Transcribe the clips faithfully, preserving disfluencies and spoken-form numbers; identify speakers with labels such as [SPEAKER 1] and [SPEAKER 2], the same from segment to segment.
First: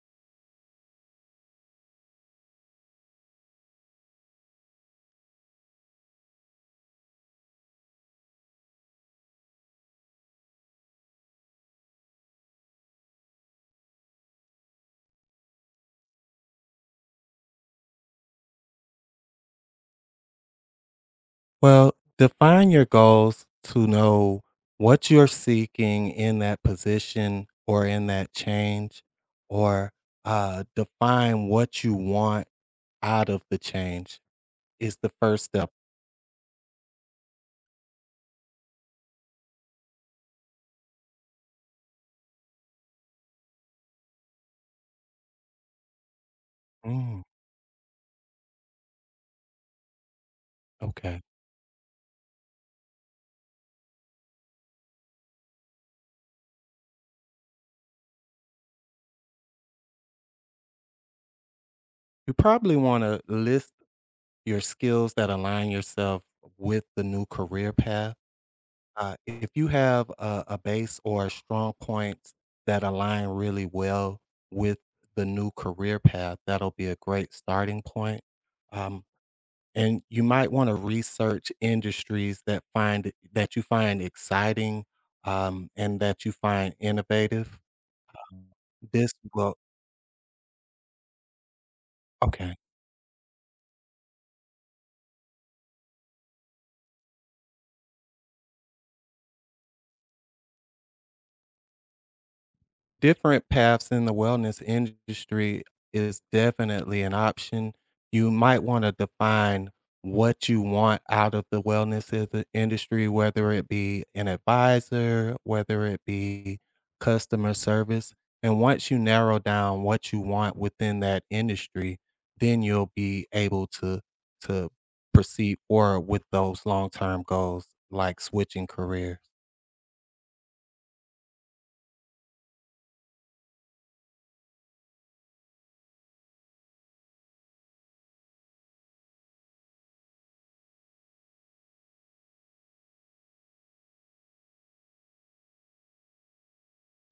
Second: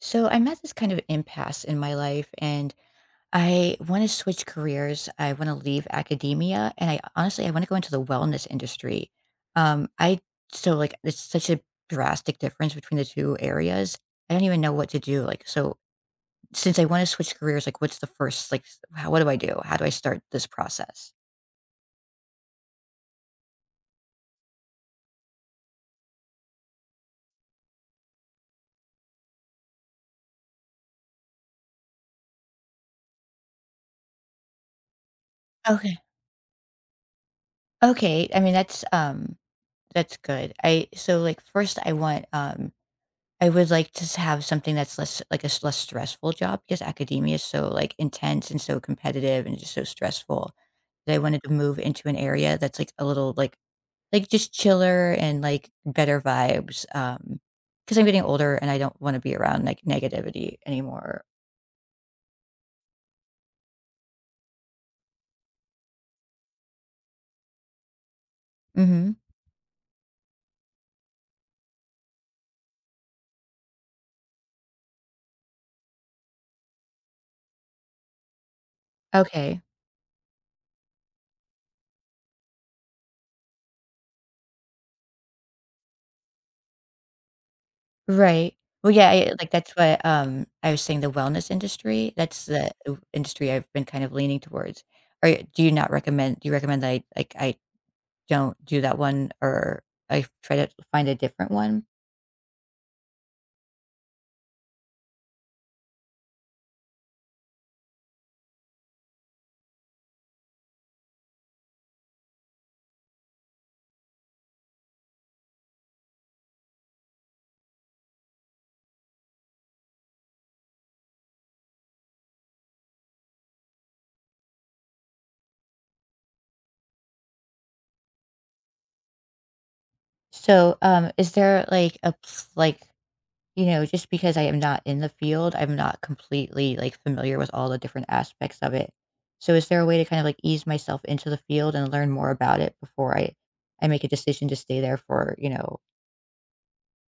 [SPEAKER 1] So I'm at this kind of impasse in my life, and I want to switch careers. I want to leave academia, and I honestly I want to go into the wellness industry. Um I so like it's such a drastic difference between the two areas. I don't even know what to do. Like so since I want to switch careers, like, what's the first, like, s- how, what do I do? How do I start this process?
[SPEAKER 2] Well, define your goals to know what you're seeking in that position or in that change, or uh, define what you want out of the change is the first step.
[SPEAKER 1] Okay. Okay. I mean, that's um that's good. I so like First I want, um I would like to s have something that's less like a s less stressful job, because
[SPEAKER 2] Mm,
[SPEAKER 1] academia is so, like, intense and so competitive and just so stressful that I
[SPEAKER 2] okay.
[SPEAKER 1] wanted to move into an area that's, like, a little, like like, just chiller and, like, better vibes. Um, because 'cause I'm getting older and I don't wanna be around, like, negativity anymore.
[SPEAKER 2] You probably want to list your skills that align yourself with the new career path.
[SPEAKER 1] Mhm.
[SPEAKER 2] Uh, if you have a, a base or strong points that align really well with the new career path, that'll be a great starting point. Um,
[SPEAKER 1] Okay.
[SPEAKER 2] and you might want to research industries that find that you find exciting, um, and that you find innovative. Um,
[SPEAKER 1] Right. Well, yeah,
[SPEAKER 2] This
[SPEAKER 1] I like,
[SPEAKER 2] will
[SPEAKER 1] that's what, um, I was saying, the wellness industry, that's
[SPEAKER 2] Okay.
[SPEAKER 1] the, uh, industry I've been kind of leaning towards. Or do you not recommend do you recommend that I, like, I don't do that one, or I try to find a different one.
[SPEAKER 2] Different paths in the wellness industry is definitely an option. You might want to define what you want out of the wellness i- the industry, whether it be an advisor, whether it be customer service. And once you narrow down what you want within that industry, then you'll be able to to proceed forward with those long-term goals like switching career.
[SPEAKER 1] So, um, is there like a pl- like, you know, just because I am not in the field, I'm not completely like familiar with all the different aspects of it. So, is there a way to kind of like ease myself into the field and learn more about it before I I make a decision to stay there for you know?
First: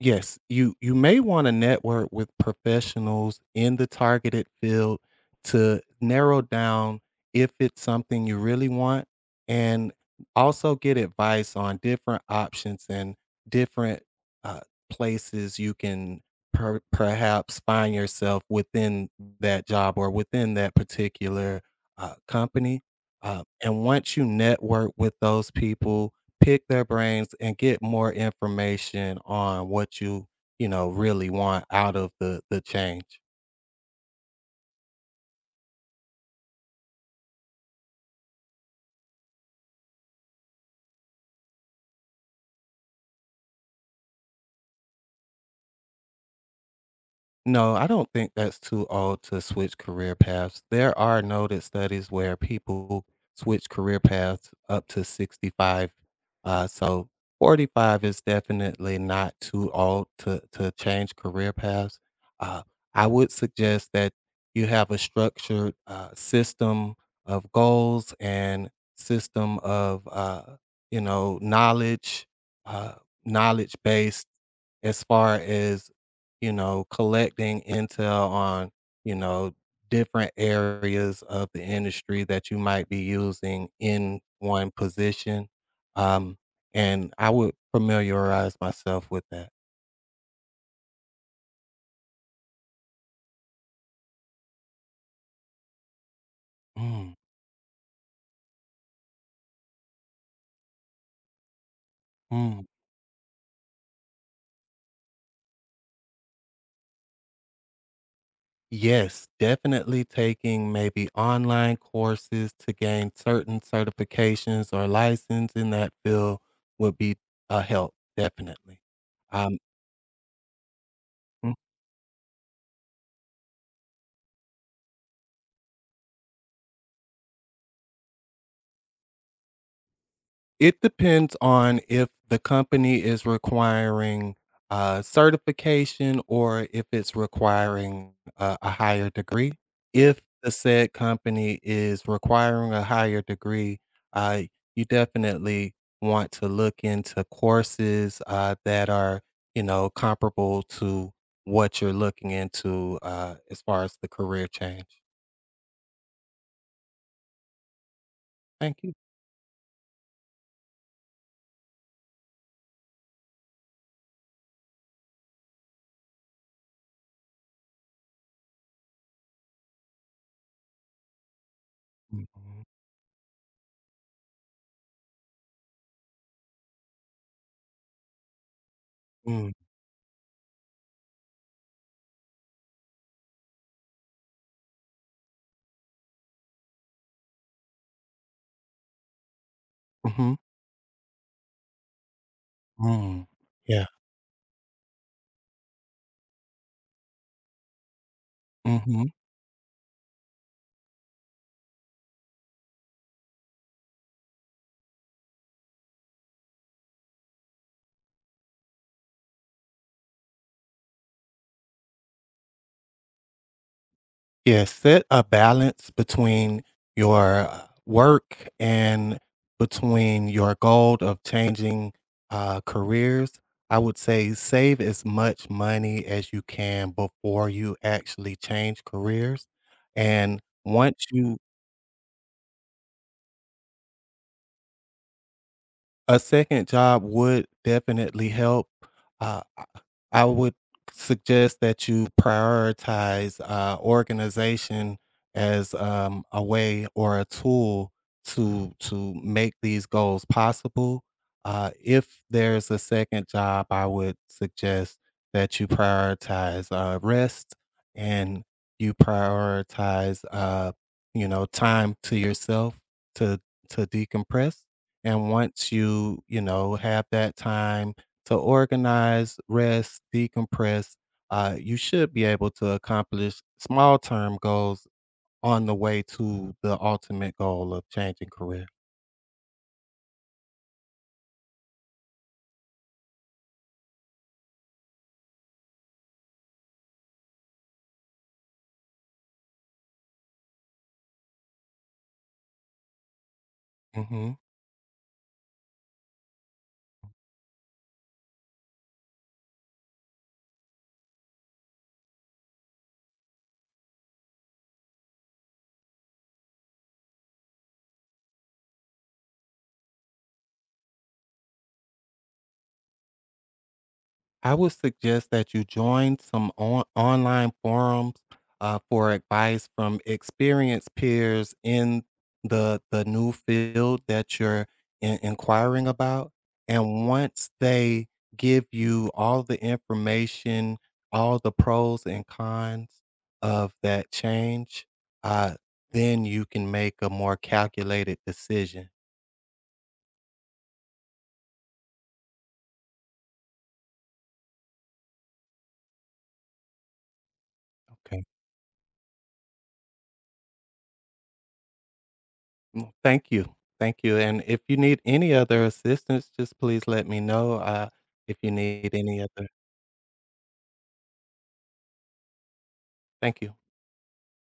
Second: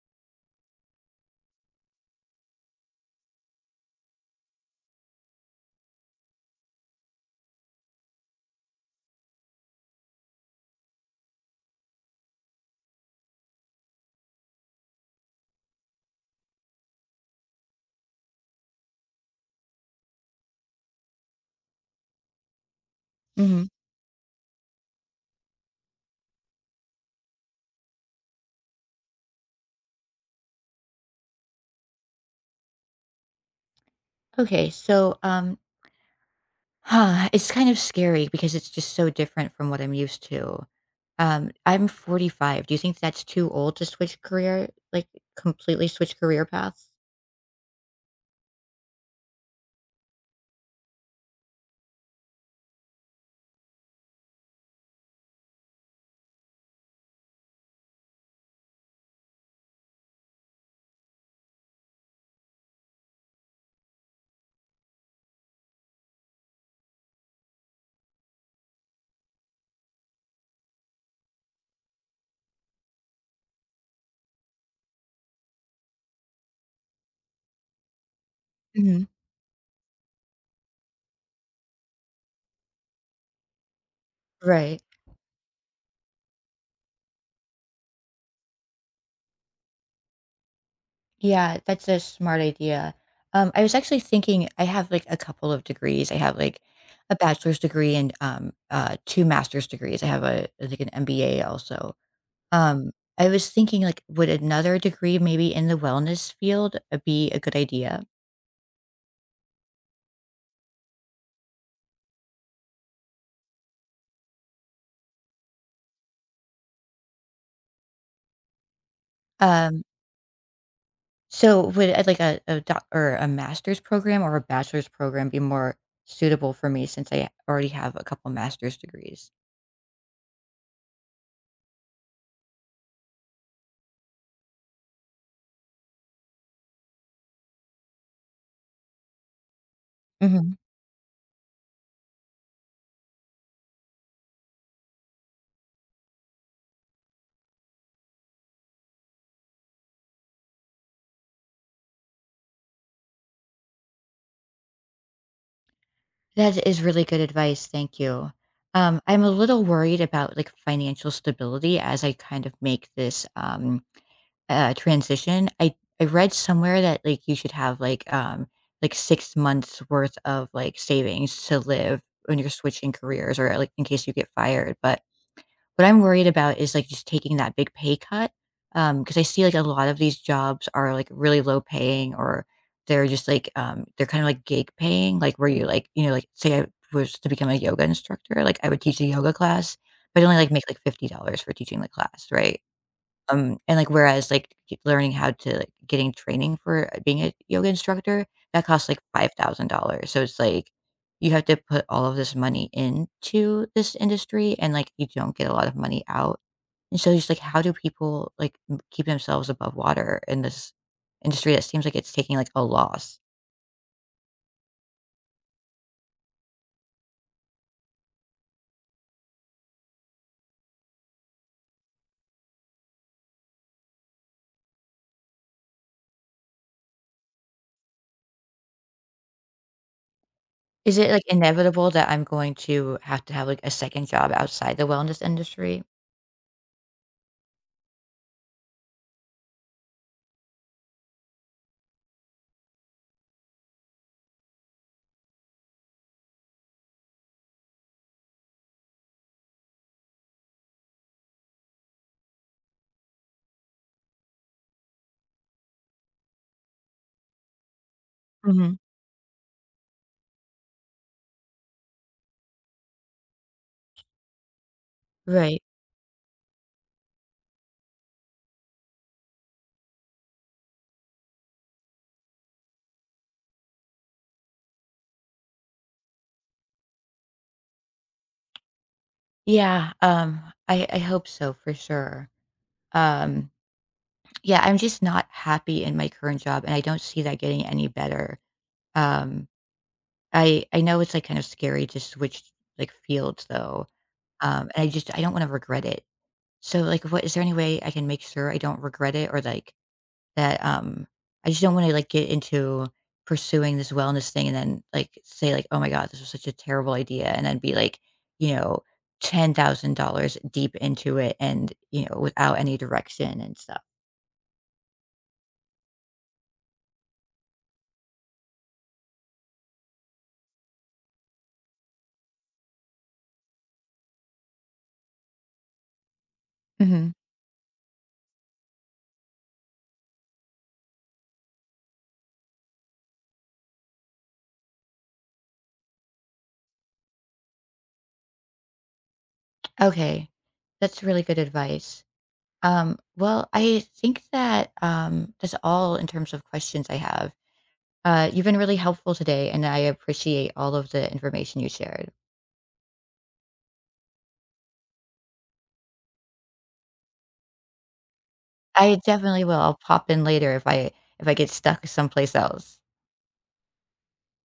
[SPEAKER 2] Yes, you you may want to network with professionals in the targeted field to narrow down if it's something you really want, and also get advice on different options and different uh, places you can per- perhaps find yourself within that job or within that particular uh, company. Uh,
[SPEAKER 1] Hmm.
[SPEAKER 2] and once you network with those people, pick their brains and get more information on what you, you know, really want out of the the change.
[SPEAKER 1] Okay, so um, huh, it's kind of scary because it's just so different from what I'm used to. Um, I'm forty-five. Do you think that's too old to switch career, like, completely switch career paths?
[SPEAKER 2] No, I don't think that's too old to switch career paths. There are noted studies where people switch career paths up to sixty-five. Uh, so forty-five is definitely not too old to, to change career paths. Uh, I would suggest that you have a structured uh, system of goals and system of, uh, you know, knowledge, uh, knowledge based as far as, you know, collecting intel on,
[SPEAKER 1] Mhm.
[SPEAKER 2] you know, different areas of the industry that you might be using in one
[SPEAKER 1] Right.
[SPEAKER 2] position. Um, and I would familiarize myself with that.
[SPEAKER 1] Yeah, that's a smart idea. Um, I was actually thinking I have, like, a couple of degrees. I have, like,
[SPEAKER 2] Mm,
[SPEAKER 1] a bachelor's degree and, um, uh, two master's degrees. I have a like, an M B A also.
[SPEAKER 2] mm.
[SPEAKER 1] Um, I was thinking, like, would another degree maybe in the wellness field, uh, be a good idea?
[SPEAKER 2] Yes, definitely taking maybe online courses to gain certain certifications or license in that field would be a help, definitely. Um,
[SPEAKER 1] Um So would, uh, like a a doc or a master's program or a bachelor's program be more suitable for me, since I already have a couple master's degrees?
[SPEAKER 2] It depends on if the company is requiring uh, certification or if it's requiring a, a higher degree. If the
[SPEAKER 1] Mhm.
[SPEAKER 2] said company is requiring a higher degree, uh, you definitely want to look into courses uh, that are, you know, comparable to what you're looking into, uh, as far as the career change.
[SPEAKER 1] That is really good advice, thank you.
[SPEAKER 2] Thank you.
[SPEAKER 1] Um, I'm a little worried about, like, financial stability as I kind of make this, um, uh, transition. I I read somewhere that, like, you should have, like, um, like, six months worth of, like, savings to live when you're
[SPEAKER 2] Mm,
[SPEAKER 1] switching careers, or, like, in case you get fired. But what I'm worried about is, like, just taking that big pay cut, um because I see,
[SPEAKER 2] mm,
[SPEAKER 1] like, a lot of these jobs are, like, really low paying, or they're just, like, um, they're kinda like gig paying, like, where you, like, you know, like, say I was to become a yoga instructor, like, I would teach a yoga class, but I'd only,
[SPEAKER 2] mhm,
[SPEAKER 1] like, make, like, fifty dollars for teaching the class, right?
[SPEAKER 2] mm,
[SPEAKER 1] Um, and,
[SPEAKER 2] yeah.
[SPEAKER 1] like, whereas, like, y learning how to like, getting training for uh, being a yoga instructor, that costs, like, five thousand dollars. So it's like, you have to put all of this money into this industry, and, like, you don't get a lot of money out. And so just, like, how do people, like, m keep themselves above water in this industry that seems like it's taking, like, a loss?
[SPEAKER 2] Yeah, set a balance between your uh, work and between your goal of changing, uh, careers. I would say save as much money as you can before you actually change careers, and
[SPEAKER 1] Is
[SPEAKER 2] once
[SPEAKER 1] it, like,
[SPEAKER 2] you—
[SPEAKER 1] inevitable that I'm going to have to have, like, a second job outside the wellness industry?
[SPEAKER 2] A second job would definitely help. Uh, I I would suggest that you prioritize, uh, organization as, um, a way or a tool to to make these goals possible. Uh, if there's a second job, I would suggest that you prioritize, uh, rest, and
[SPEAKER 1] Mhm.
[SPEAKER 2] you prioritize, uh, you know, time to yourself to to decompress. And
[SPEAKER 1] Right.
[SPEAKER 2] once you, you know, have that time to organize, rest, decompress, uh, you should be able to accomplish small term goals on the way to the ultimate goal of changing career.
[SPEAKER 1] Yeah, um, I I hope so for sure. Um, yeah, I'm just not happy in my current job, and I don't see that getting any better. Um, I I know it's, like, kind of scary to switch, like, fields, though.
[SPEAKER 2] Mhm.
[SPEAKER 1] um, and I just I don't wanna regret it. So, like, what is there any way I can make sure I don't regret it, or, like, that, um I just don't wanna, like, get into pursuing this wellness thing and then, like, say, like, "Oh my god, this was such a terrible idea," and then be, like, you know, ten thousand dollars deep into it, and, you know, without any direction and stuff.
[SPEAKER 2] I would suggest that you join some on- online forums uh, for advice from experienced peers in the the new field that you're in- inquiring about. And
[SPEAKER 1] Mhm.
[SPEAKER 2] once they give you all the information, all the pros and cons of that change, uh, then you can make a more calculated decision.
[SPEAKER 1] Okay, that's really good advice. Um, well, I think that, um, that's all in terms of questions I have.
[SPEAKER 2] Okay.
[SPEAKER 1] Uh, you've been really helpful today, and I appreciate all of the information you shared.
[SPEAKER 2] Mm, thank you. Thank you. And if you need any other assistance, just please let me know. Uh, if you need
[SPEAKER 1] I
[SPEAKER 2] any
[SPEAKER 1] definitely
[SPEAKER 2] other,
[SPEAKER 1] will. I'll pop in later if I if I get stuck someplace else.
[SPEAKER 2] thank you.